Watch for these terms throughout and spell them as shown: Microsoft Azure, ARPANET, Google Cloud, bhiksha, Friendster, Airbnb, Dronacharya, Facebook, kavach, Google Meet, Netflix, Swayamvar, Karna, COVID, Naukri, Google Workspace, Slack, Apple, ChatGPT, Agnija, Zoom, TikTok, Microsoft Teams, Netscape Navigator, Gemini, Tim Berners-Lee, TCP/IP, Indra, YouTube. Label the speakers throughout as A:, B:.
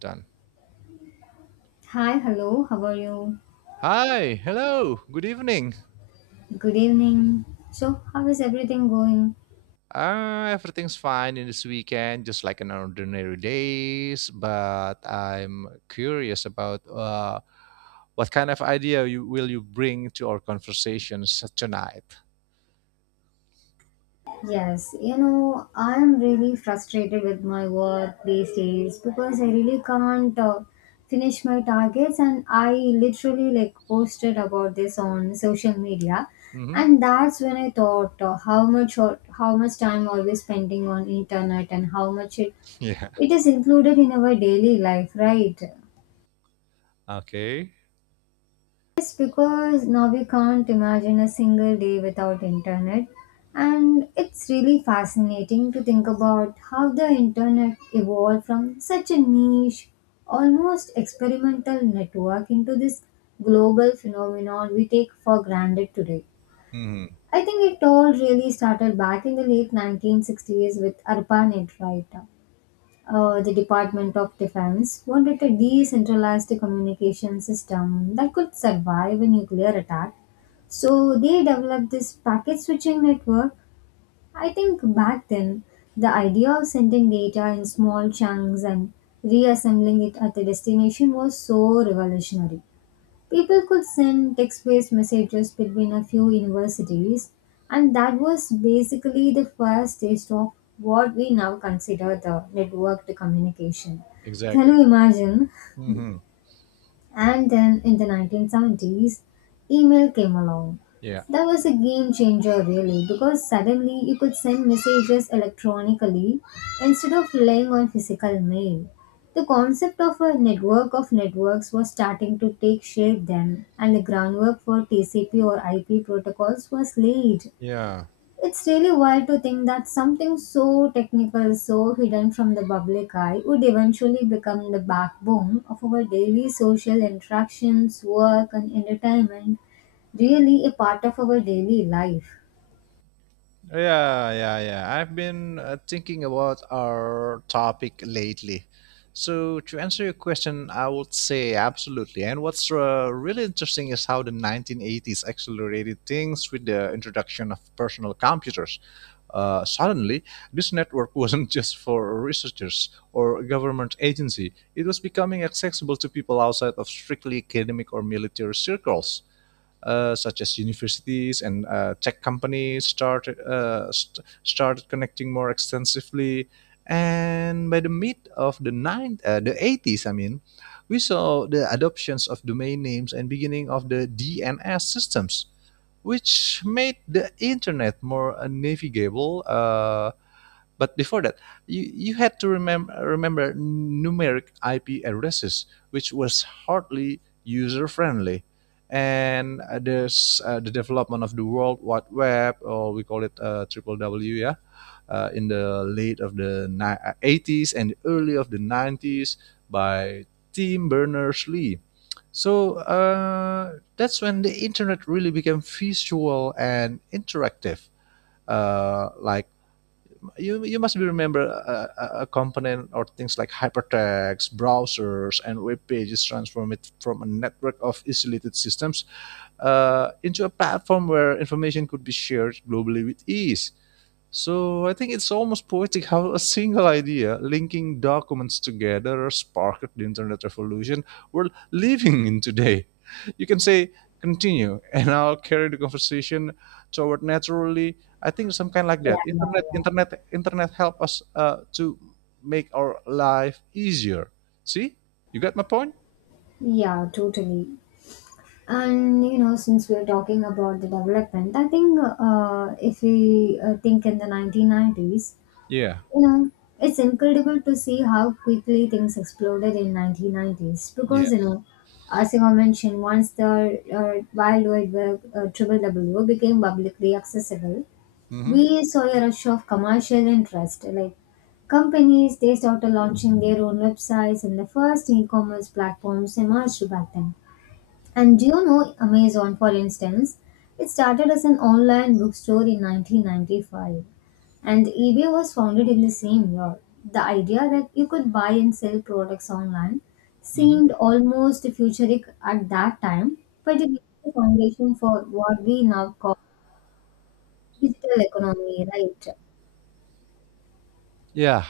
A: Done.
B: Hi, hello, how are you?
A: Hi, hello, good evening.
B: Good evening. So, how is everything going?
A: Everything's fine in this weekend, just like an ordinary days. But I'm curious about what kind of idea will you bring to our conversations tonight?
B: Yes, you know, I am really frustrated with my work these days because I really can't finish my targets, and I literally like posted about this on social media,
A: Hmm.
B: and that's when I thought how much or how much time are we spending on internet and how much it
A: Yeah.
B: it is included in our daily life, right?
A: Okay.
B: Yes, because now we can't imagine a single day without internet. And it's really fascinating to think about how the internet evolved from such a niche, almost experimental network into this global phenomenon we take for granted today.
A: Hmm.
B: I think it all really started back in the late 1960s with ARPANET, right? The Department of Defense wanted a decentralized communication system that could survive a nuclear attack. So they developed this packet switching network. I think back then, the idea of sending data in small chunks and reassembling it at the destination was so revolutionary. People could send text based messages between a few universities, and that was basically the first taste of what we now consider the networked communication. Can
A: Exactly.
B: you imagine?
A: Hmm.
B: And then in the 1970s, email came along.
A: Yeah.
B: That was a game changer, really, because suddenly you could send messages electronically instead of relying on physical mail. The concept of a network of networks was starting to take shape then, and the groundwork for TCP or IP protocols was laid.
A: Yeah.
B: It's really wild to think that something so technical, so hidden from the public eye, would eventually become the backbone of our daily social interactions, work, and entertainment, really a part of our daily life.
A: Yeah, yeah, yeah. I've been thinking about our topic lately. So, to answer your question, I would say absolutely. And what's really interesting is how the 1980s accelerated things with the introduction of personal computers. Suddenly, this network wasn't just for researchers or a government agency, it was becoming accessible to people outside of strictly academic or military circles, such as universities and tech companies started started connecting more extensively. And by the mid of the 80s, I mean, we saw the adoptions of domain names and beginning of the DNS systems, which made the internet more navigable. But before that, you had to remember numeric IP addresses, which was hardly user friendly. And there's the development of the World Wide Web, or we call it triple W, yeah, in the late of the 80s and early of the 90s by Tim Berners-Lee. So that's when the internet really became visual and interactive, like you must be remember a component or things like hypertext, browsers, and web pages transform it from a network of isolated systems into a platform where information could be shared globally with ease. So I think it's almost poetic how a single idea, linking documents together, sparked the internet revolution we're living in today. You can say continue, and I'll carry the conversation toward naturally. I think some kind like
B: Yeah,
A: that.
B: yeah, yeah.
A: Internet help us to make our life easier. See, you got my point?
B: Yeah, totally. And you know, since we're talking about the development, I think if we think in the 1990s,
A: Yeah.
B: you know, it's incredible to see how quickly things exploded in 1990s
A: Yeah.
B: because, you know, as you have mentioned, once the uh, wild wide web, triple w, became publicly accessible,
A: Mm-hmm.
B: we saw a rush of commercial interest, like companies, they started launching their own websites, and the first e-commerce platforms emerged back then. And do you know Amazon, for instance? It started as an online bookstore in 1995, and eBay was founded in the same year. The idea that you could buy and sell products online
A: Mm-hmm.
B: seemed almost futuristic at that time, but it laid the foundation for what we now call digital economy, right?
A: Yeah.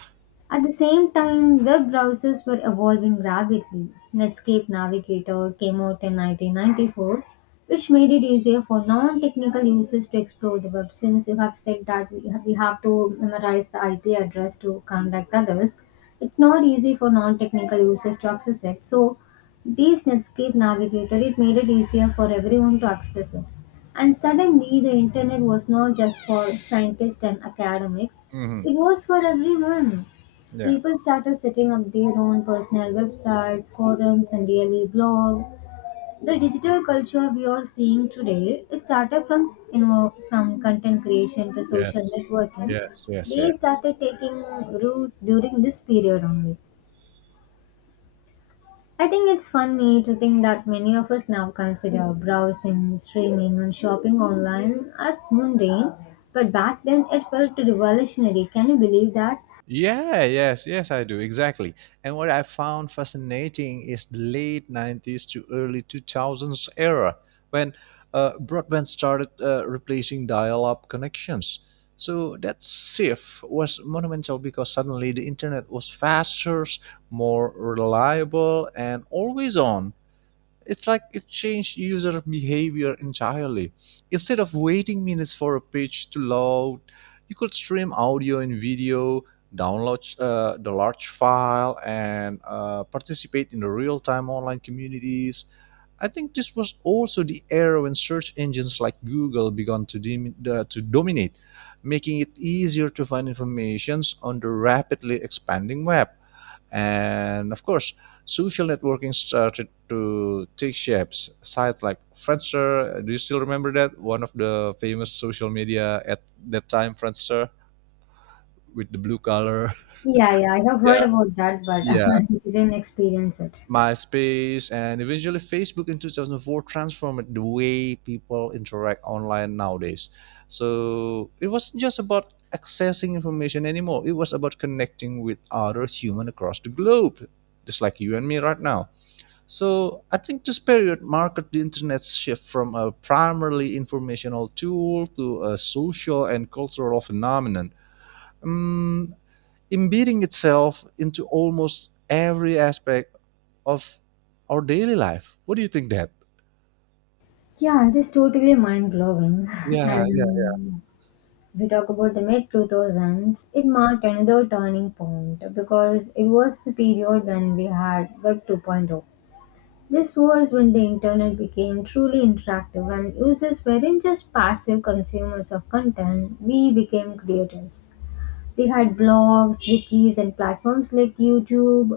B: At the same time, web browsers were evolving rapidly. Netscape Navigator came out in 1994, which made it easier for non technical users to explore the web, since you have said that we have to memorize the IP address to contact others. It's not easy for non technical users to access it. So, this Netscape Navigator, it made it easier for everyone to access it. And suddenly, the internet was not just for scientists and academics,
A: Mm-hmm.
B: it was for everyone.
A: Yeah.
B: People started setting up their own personal websites, forums, and daily blog. The digital culture we are seeing today started from, you know, from content creation to social
A: Yes.
B: networking.
A: Yes. Yes.
B: They
A: Yes.
B: started taking root during this period only. I think it's funny to think that many of us now consider browsing, streaming, and shopping online as mundane, but back then it felt revolutionary. Can you believe that?
A: Yeah, yes, yes, I do. Exactly. And what I found fascinating is the late 90s to early 2000s era when broadband started replacing dial up connections. So that shift was monumental because suddenly the internet was faster, more reliable, and always on. It's like it changed user behavior entirely. Instead of waiting minutes for a page to load, you could stream audio and video, download the large file, and participate in the real time online communities. I think this was also the era when search engines like Google began to dominate, making it easier to find information on the rapidly expanding web. And of course, social networking started to take shapes. Sites like Friendster, do you still remember that? One of the famous social media at that time, Friendster, with the blue color.
B: Yeah, yeah, I have
A: Yeah.
B: heard about that, but
A: Yeah.
B: I didn't experience it.
A: MySpace and eventually Facebook in 2004 transformed the way people interact online nowadays. So it wasn't just about accessing information anymore, it was about connecting with other human across the globe, just like you and me right now. So I think this period marked the internet's shift from a primarily informational tool to a social and cultural phenomenon, um, embedding itself into almost every aspect of our daily life. What do you think that?
B: Yeah, it is totally mind blowing.
A: Yeah, yeah.
B: And if we talk about the mid 2000s, it marked another turning point because it was the period when we had Web 2.0. This was when the internet became truly interactive and users weren't just passive consumers of content, we became creators. They had blogs, wikis, and platforms like YouTube,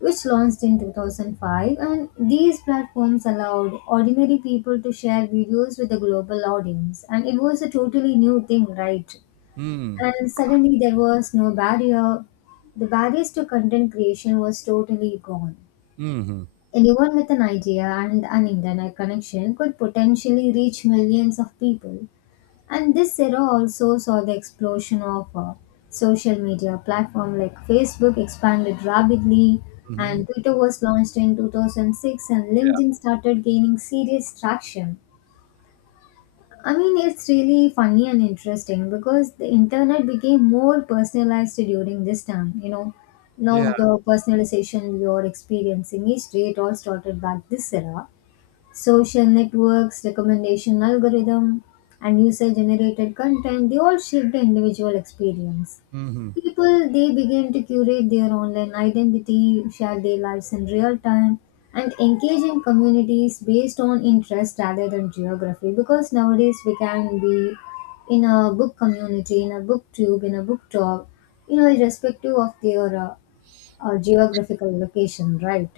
B: which launched in 2005. And these platforms allowed ordinary people to share videos with a global audience. And it was a totally new thing, right?
A: Mm,
B: And suddenly there was no barrier. The barriers to content creation was totally gone.
A: mm-hmm,
B: Anyone with an idea and an internet connection could potentially reach millions of people. And this era also saw the explosion of social media platform like Facebook expanded rapidly,
A: mm-hmm.
B: and Twitter was launched in 2006, and
A: Yeah.
B: LinkedIn started gaining serious traction. I mean, it's really funny and interesting because the internet became more personalized during this time. You know,
A: Yeah.
B: now the personalization we are experiencing is it all started back this era: social networks, recommendation algorithm, and user generated content, they all shape the individual experience.
A: Mm-hmm.
B: People, they begin to curate their online identity, share their lives in real time, and engage in communities based on interest rather than geography. Because nowadays we can be in a book community, in a book tube, in a book talk, you know, irrespective of their geographical location, right?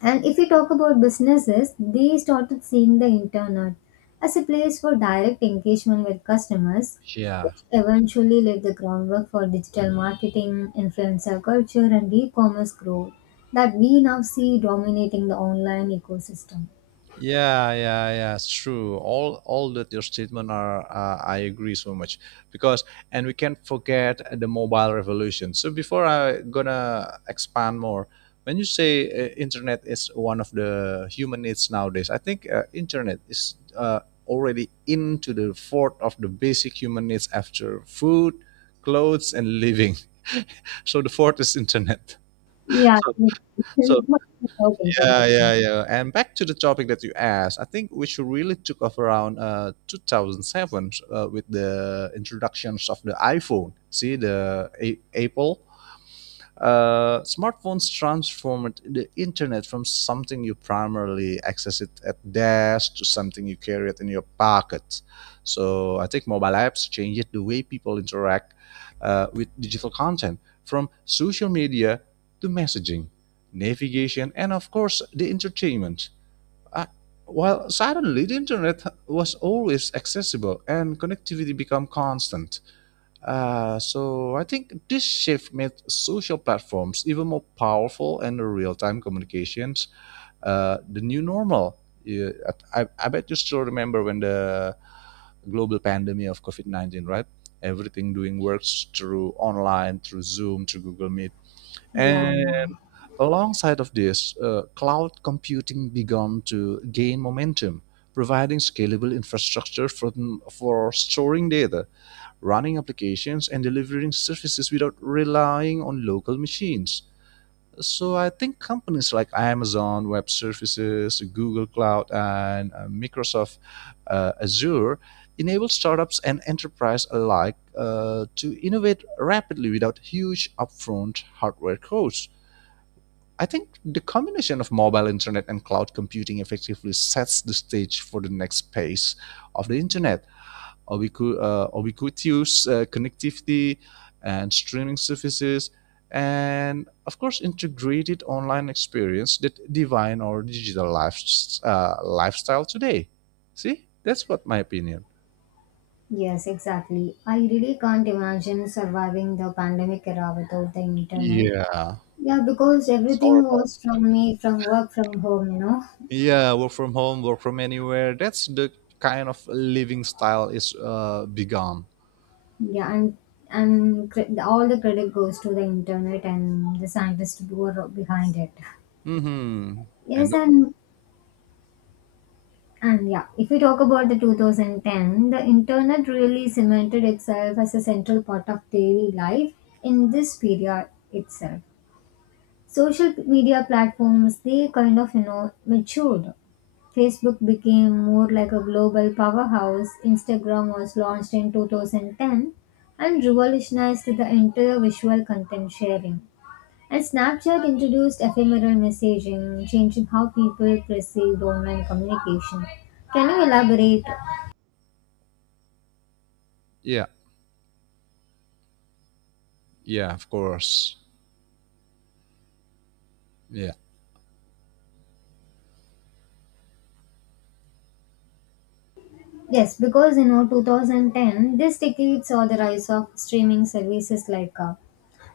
B: And if we talk about businesses, they started seeing the internet as a place for direct engagement with customers,
A: Yeah.
B: which eventually laid the groundwork for digital marketing, influencer culture, and e commerce growth that we now see dominating the online ecosystem.
A: Yeah, yeah, yeah. It's true. All that your statement are, I agree so much because, and we can't forget the mobile revolution. So before I gonna expand more, when you say internet is one of the human needs nowadays, I think internet is already into the fourth of the basic human needs after food, clothes, and living. So the fourth is internet.
B: Yeah,
A: So
B: it- it-
A: so
B: it's not without internet
A: yeah,
B: now.
A: yeah, yeah. And back to the topic that you asked, I think which really took off around 2007 with the introductions of the iPhone. See the Apple smartphones transformed the internet from something you primarily access it at desk to something you carry it in your pocket. So I think mobile apps changed the way people interact with digital content, from social media to messaging, navigation, and of course the entertainment. Uh, while suddenly the internet was always accessible and connectivity became constant. So I think this shift made social platforms even more powerful and the real-time communications the new normal. Yeah, I bet you still remember when the global pandemic of COVID 19, right? Everything doing works through online, through Zoom, through Google Meet.
B: Yeah, yeah.
A: And alongside of this, cloud computing began to gain momentum, providing scalable infrastructure for storing data running applications and delivering services without relying on local machines. So I think companies like Amazon Web Services, Google Cloud, and Microsoft Azure enable startups and enterprise alike to innovate rapidly without huge upfront hardware costs. I think the combination of mobile internet and cloud computing effectively sets the stage for the next phase of the internet ubiquitous connectivity and streaming services, and of course, integrated online experience that define our digital lifestyle today. See, that's what my opinion.
B: Yes, exactly. I really can't imagine surviving the pandemic era without the internet.
A: Yeah,
B: Yeah, because everything was from me, from work, from home, you know.
A: yeah, work from home, work from anywhere. That's the kind of living style is begun.
B: Yeah, and all the credit goes to the internet and the scientists who are behind it.
A: Mm-hmm.
B: Yes,
A: And
B: and yeah, if we talk about the 2010, the internet really cemented itself as a central part of daily life in this period itself. Social media platforms, they kind of, you know, matured. Facebook became more like a global powerhouse. Instagram was launched in 2010 and revolutionized the entire visual content sharing. And Snapchat introduced ephemeral messaging, changing how people perceived online communication. Can you elaborate?
A: yeah, yeah, of course. Yeah,
B: Yes, because you know, 2010, this decade saw the rise of streaming services like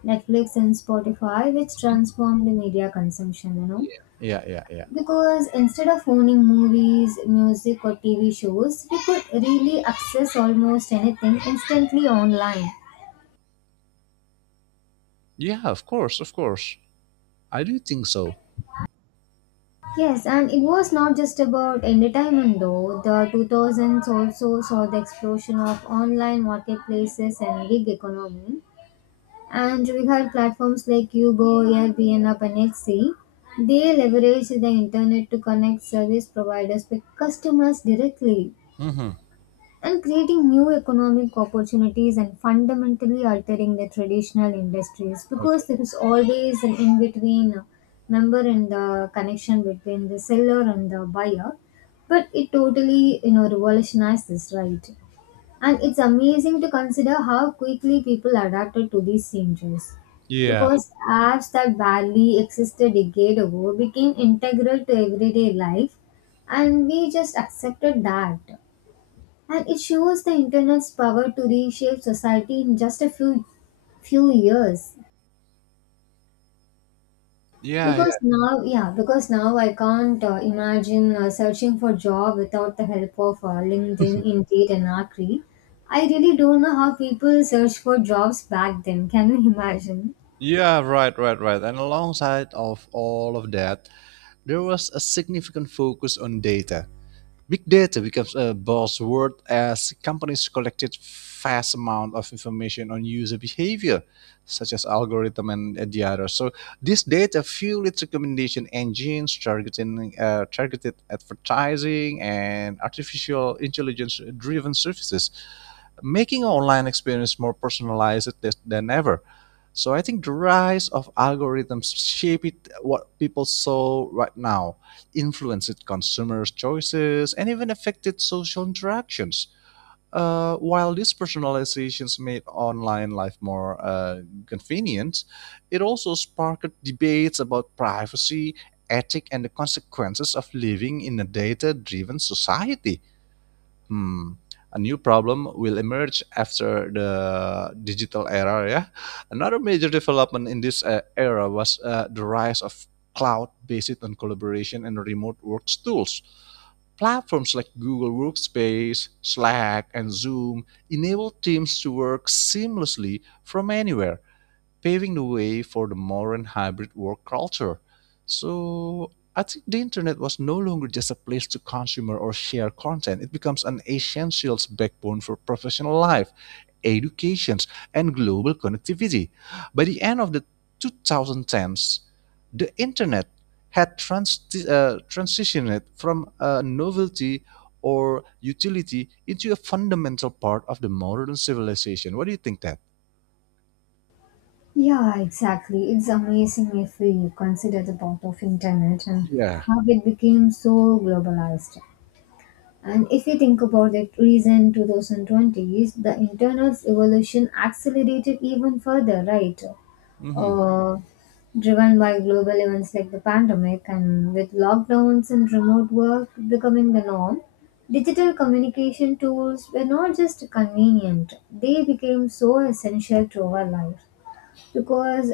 B: Netflix and Spotify, which transformed the media consumption, you know.
A: yeah, yeah, yeah, yeah.
B: Because instead of owning movies, music, or TV shows, we could really access almost anything instantly online.
A: Yeah, of course, of course. I do think so.
B: Yes, and it was not just about entertainment though. The 2000s also saw the explosion of online marketplaces and gig economy, and regard platforms like Yugo, Airbnb, and Etsy, they leverage the internet to connect service providers with customers directly
A: Hmm.
B: and creating new economic opportunities and fundamentally altering the traditional industries,
A: Okay.
B: because there is always an in between member and the connection between the seller and the buyer. But it totally, you know, revolutionized this, right? And it's amazing to consider how quickly people adapted to these changes.
A: Yeah.
B: Because apps that barely existed a decade ago became integral to everyday life, and we just accepted that. And it shows the internet's power to reshape society in just a few years.
A: Yeah.
B: Because
A: Yeah.
B: now, yeah, because now I can't imagine searching for job without the help of LinkedIn, Indeed, and Naukri. I really don't know how people search for jobs back then. Can you imagine?
A: Yeah. Right. Right. Right. And alongside of all of that, there was a significant focus on data. Big data becomes a buzzword as companies collected vast amount of information on user behavior, such as algorithm and the others. So this data fueled recommendation engines, targeting targeted advertising, and artificial intelligence-driven services. Making our online experience more personalized than ever. So I think the rise of algorithms shaped what people saw right now, influenced consumers' choices, and even affected social interactions. While these personalizations made online life more convenient, it also sparked debates about privacy, ethics, and the consequences of living in a data driven society. Hmm, a new problem will emerge after the digital era. Yeah, another major development in this era was the rise of cloud based on collaboration and remote work tools. Platforms like Google Workspace, Slack, and Zoom enable teams to work seamlessly from anywhere, paving the way for the modern hybrid work culture. So I think the internet was no longer just a place to consume or share content. It becomes an essential backbone for professional life, educations, and global connectivity. By the end of the 2010s, the internet had transitioned from a novelty or utility into a fundamental part of the modern civilization. What do you think that?
B: Yeah, exactly. It's amazing if we consider the part of internet and
A: Yeah.
B: how it became so globalized. And if you think about it, recent 2020s, the internet's evolution accelerated even further, right?
A: Hmm.
B: uh, driven by global events like the pandemic, and with lockdowns and remote work becoming the norm, digital communication tools were not just convenient, they became so essential to our life, because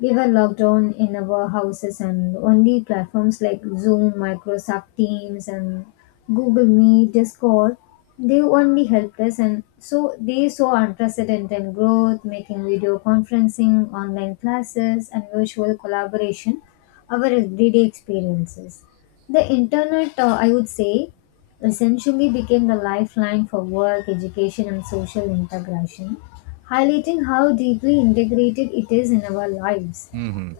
B: we were locked down in our houses, and only platforms like Zoom, Microsoft Teams, and Google Meet, Discord, they only helped us. And so they saw unprecedented growth, making video conferencing, online classes, and virtual collaboration our everyday experiences. The internet, I would say, essentially became the lifeline for work, education, and social integration, highlighting how deeply integrated it is in our lives.
A: Hmm.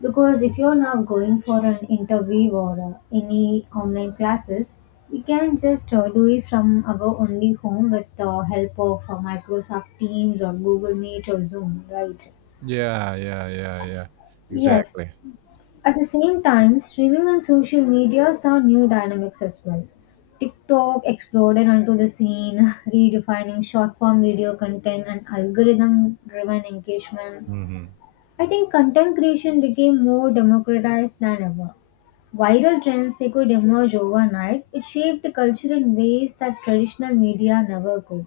B: Because if you're now going for an interview or any online classes, we can just do it from our only home with the help of Microsoft Teams or Google Meet or Zoom, right?
A: Yeah, yeah, yeah, yeah.
B: Yes.
A: Exactly.
B: At the same time, streaming and social media saw new dynamics as well. TikTok exploded onto the scene, redefining short form video content and algorithm driven engagement.
A: Hmm.
B: I think content creation became more democratized than ever. Viral trends, they could emerge overnight. It shaped the culture in ways that traditional media never could.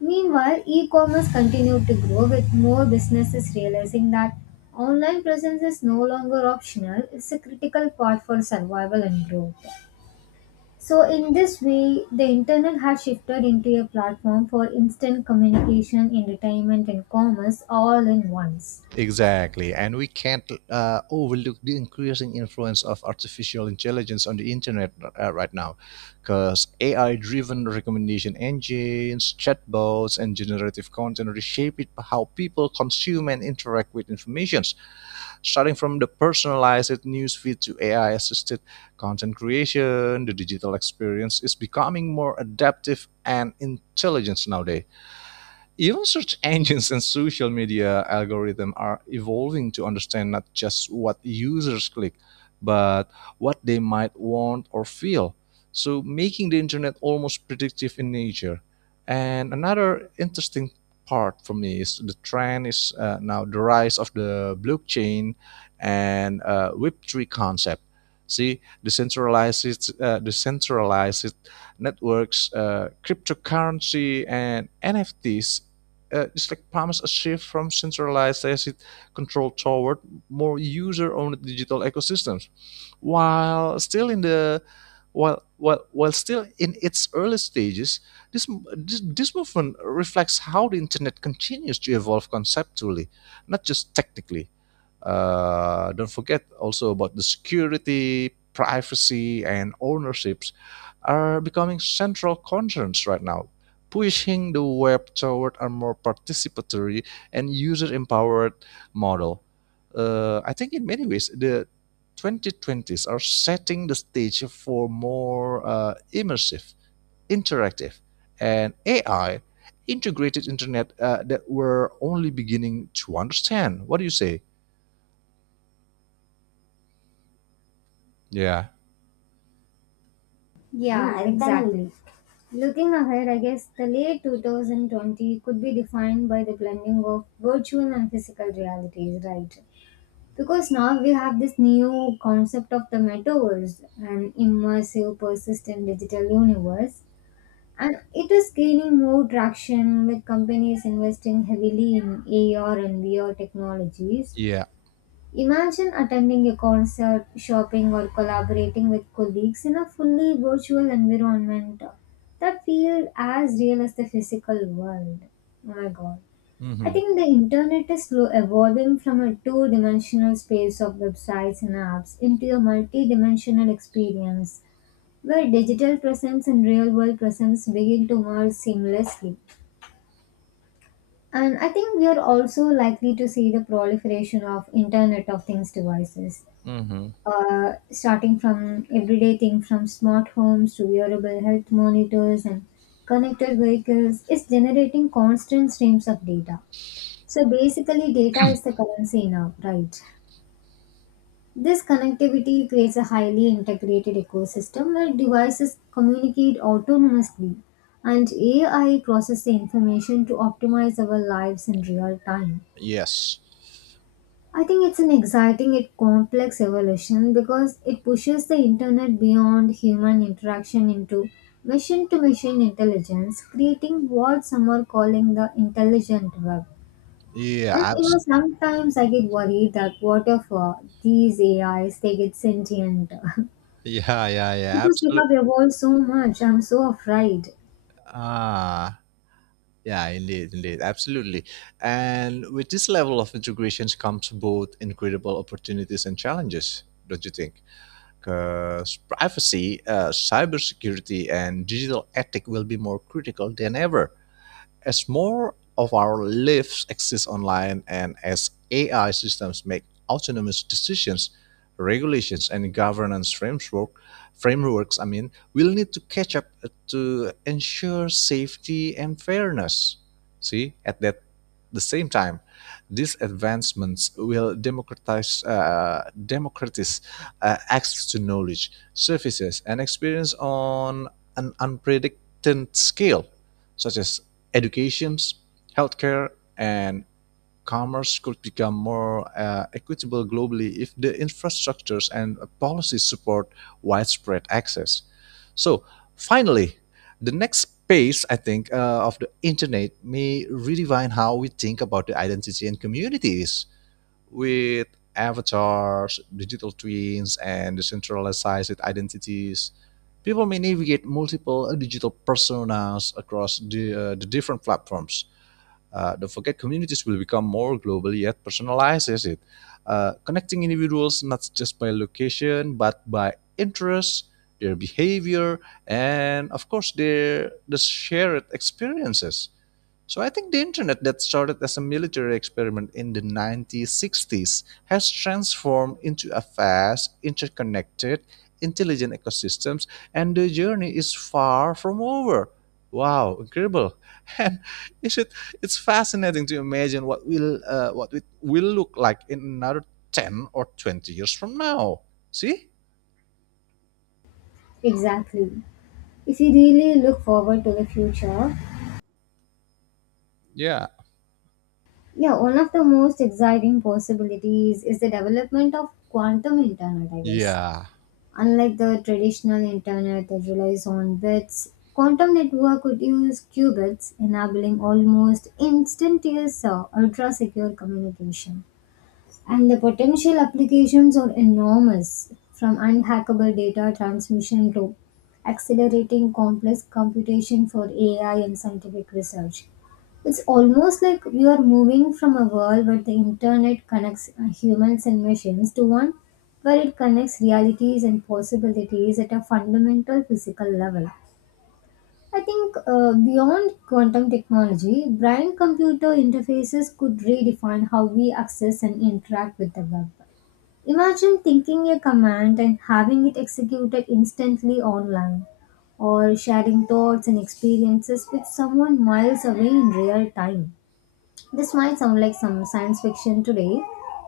B: Meanwhile, e-commerce continued to grow with more businesses realizing that online presence is no longer optional. It's a critical part for survival and growth. So in this way, the internet has shifted into a platform for instant communication, entertainment and commerce all in once.
A: Exactly. And we can't overlook the increasing influence of artificial intelligence on the internet right now, because AI-driven recommendation engines, chatbots, and generative content reshape it how people consume and interact with information, starting from the personalized news feed to AI-assisted content creation. The digital experience is becoming more adaptive and intelligent nowadays. Even search engines and social media algorithms are evolving to understand not just what users click, but what they might want or feel. So, making the internet almost predictive in nature. And another interesting part for me is the trend is now the rise of the blockchain and Web3 concept. See, decentralized networks, cryptocurrency, and NFTs, it's like promise a shift from centralized asset control toward more user-owned digital ecosystems, while still in the while still in its early stages, this, this movement reflects how the internet continues to evolve conceptually, not just technically. Don't forget also about the security, privacy, and ownerships are becoming central concerns right now, pushing the web toward a more participatory and user empowered model. I think in many ways, the 2020s are setting the stage for more immersive, interactive, and AI integrated internet that we're only beginning to understand. What do you say? Yeah.
B: Hmm, yeah, and then exactly. Looking ahead, I guess the late 2020 could be defined by the blending of virtual and physical realities, right? Because now we have this new concept of the metaverse, an immersive, persistent digital universe, and it is gaining more traction with companies investing heavily in AR and VR technologies.
A: Yeah.
B: Imagine attending a concert, shopping, or collaborating with colleagues in a fully virtual environment that feels as real as the physical world. Oh my god. I
A: Mm-hmm.
B: think the internet is slow evolving from a two dimensional space of websites and apps into a multi dimensional experience where digital presence and real world presence begin to merge seamlessly. And I think we are also likely to see the proliferation of Internet of Things devices,
A: Mm-hmm.
B: starting from everyday things from smart homes to wearable health monitors, and connected vehicles is generating constant streams of data. So basically, data is the currency now, right? This connectivity creates a highly integrated ecosystem where devices communicate autonomously and AI processes the information to optimize our lives in real time.
A: Yes.
B: I think it's an exciting yet complex evolution because it pushes the internet beyond human interaction into machine to machine intelligence, creating what some are calling the intelligent web.
A: Yeah.
B: And you know, sometimes I get worried that what if these AIs they get sentient?
A: Yeah. Yeah. Yeah.
B: Because we have
A: Absolutely.
B: evolved so much, I'm so afraid.
A: Ah. Yeah, indeed, indeed, absolutely. And with this level of integrations comes both incredible opportunities and challenges, don't you think? Because privacy, cybersecurity, and digital ethic will be more critical than ever. As more of our lives exist online and as AI systems make autonomous decisions, regulations and governance framework, frameworks, I mean, will need to catch up to ensure safety and fairness. See, at that the same time, these advancements will democratize access to knowledge, services, and experience on an unprecedented scale, such as education, healthcare, and commerce could become more equitable globally if the infrastructures and policies support widespread access. So, finally, the next phase, I think, of the internet may redefine how we think about the identity and communities with avatars, digital twins, and decentralized identities. People may navigate multiple digital personas across the different platforms. Don't forget, communities will become more global yet personalized, is it? Connecting individuals not just by location but by interests, their behavior, and of course, the shared experiences. So I think the internet that started as a military experiment in the 1960s has transformed into a fast, interconnected, intelligent ecosystems, and the journey is far from over. Wow, incredible. And is it, it's fascinating to imagine what will what it will look like in another 10 or 20 years from now. See?
B: Exactly. If we really look forward to the future,
A: Yeah.
B: yeah, one of the most exciting possibilities is the development of quantum internet, I guess.
A: Yeah.
B: Unlike the traditional internet that relies on bits, quantum network could use qubits, enabling almost instantaneous ultra secure communication, and the potential applications are enormous, from unhackable data transmission to accelerating complex computation for AI and scientific research. It's almost like we are moving from a world where the internet connects humans and machines to one where it connects realities and possibilities at a fundamental physical level. I think beyond quantum technology, brain computer interfaces could redefine how we access and interact with the web. Imagine thinking a command and having it executed instantly online, or sharing thoughts and experiences with someone miles away in real time. This might sound like some science fiction today,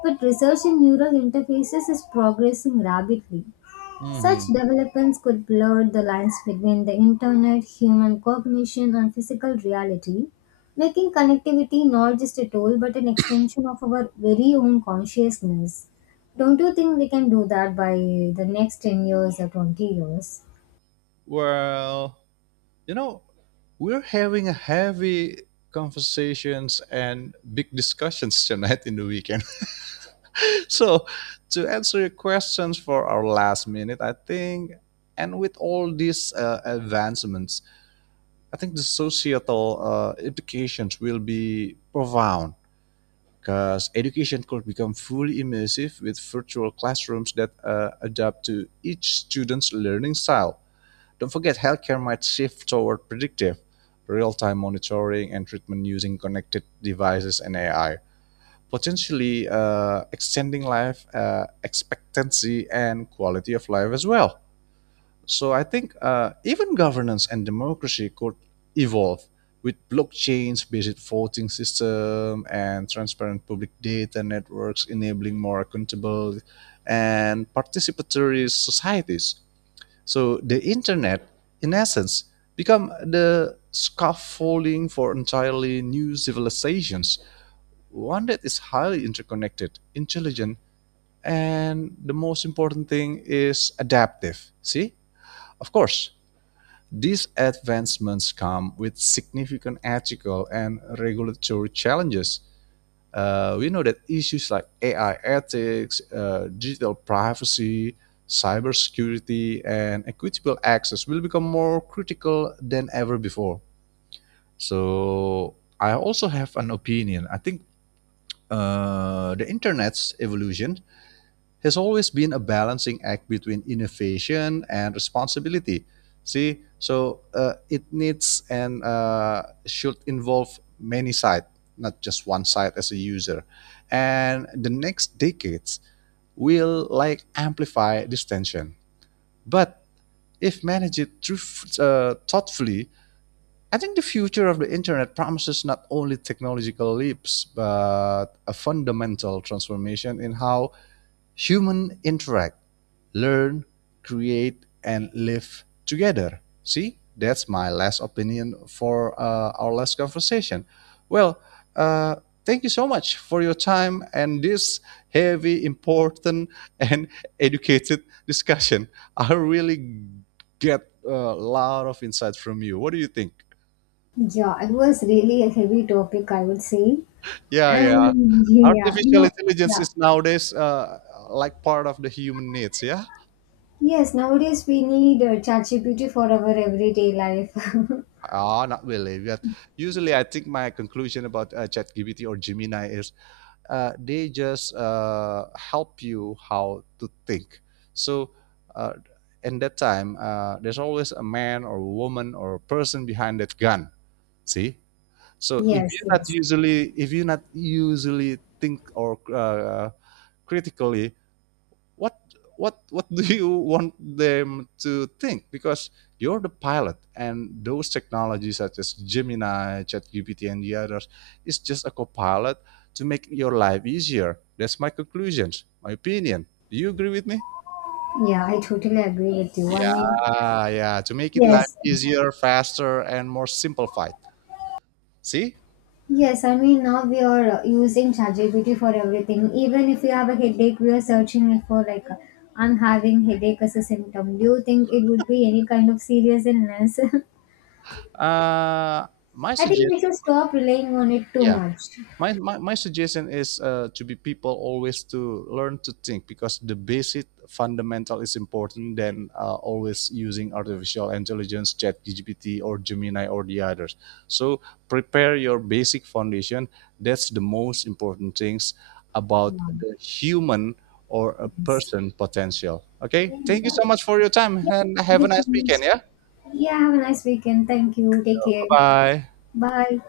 B: but research in neural interfaces is progressing rapidly. Such
A: hmm
B: developments could blur the lines between the internet, human cognition, and physical reality, making connectivity not just a tool but an extension of our very own consciousness. Don't you think we can do that by the next 10 years or 20 years?
A: Well, you know, we're having a heavy conversations and big discussions tonight in the weekend. So, to answer your questions for our last minute, I think, and with all these advancements, I think the societal implications will be profound, because education could become fully immersive with virtual classrooms that adapt to each student's learning style. Don't forget, healthcare might shift toward predictive, real time monitoring, and treatment using connected devices and AI, potentially extending life expectancy and quality of life as well. So I think even governance and democracy could evolve with blockchains, based voting system, and transparent public data networks, enabling more accountable and participatory societies. So the internet, in essence, become the scaffolding for entirely new civilizations, one that is highly interconnected, intelligent, and the most important thing is adaptive. See? Of course, these advancements come with significant ethical and regulatory challenges. We know that issues like AI ethics, digital privacy, cybersecurity, and equitable access will become more critical than ever before. So I also have an opinion. I think the internet's evolution has always been a balancing act between innovation and responsibility. See, so it needs and should involve many sides, not just one side as a user. And the next decades will like amplify this tension. But if managed through, thoughtfully, I think the future of the internet promises not only technological leaps, but a fundamental transformation in how humans interact, learn, create, and live together. See, that's my last opinion for our last conversation. Well, uh, thank you so much for your time and this heavy, important, and educated discussion. I really get a lot of insight from you. What do you think?
B: Yeah, it was really a heavy topic, I would say.
A: Yeah, yeah.
B: And yeah, you
A: Artificial
B: know,
A: intelligence
B: yeah.
A: is nowadays like part of the human needs. Yeah.
B: Yes, nowadays we need ChatGPT for our everyday life.
A: Ah, not really. But usually, I think my conclusion about ChatGPT or Gemini is they just help you how to think. So, uh, in that time, there's always a man or a woman or a person behind that gun. See, so
B: Yes, yes.
A: if you're not usually think or critically, what what what do you want them to think? Because you're the pilot, and those technologies such as Gemini, ChatGPT, and the others is just a co-pilot to make your life easier. That's my conclusions, my opinion. Do you agree with me?
B: Yeah, I totally agree with you. I mean,
A: Yeah, yeah, to make it life
B: yes,
A: easier, faster, and more simplified. See.
B: yes, I mean, now we are using ChatGPT for everything. Even if you have a headache, we are searching it for like, I'm having headache as a symptom. Do you think it would be any kind of serious illness?
A: uh my
B: I think we
A: suggestion,
B: should stop relying on it too
A: yeah.
B: much.
A: My suggestion is, to be people, always to learn to think, because the basic fundamental is important than always using artificial intelligence, chat gpt or Gemini or the others. So prepare your basic foundation. That's the most important things about
B: Yeah,
A: the human or a
B: yes.
A: person potential. Okay, thank you
B: uh,
A: so much for your time,
B: Yeah,
A: and
B: thank
A: have a
B: you so
A: nice weekend.
B: much.
A: Yeah,
B: Yeah, have a nice weekend. Thank you. Take
A: bye
B: care.
A: bye.
B: Bye.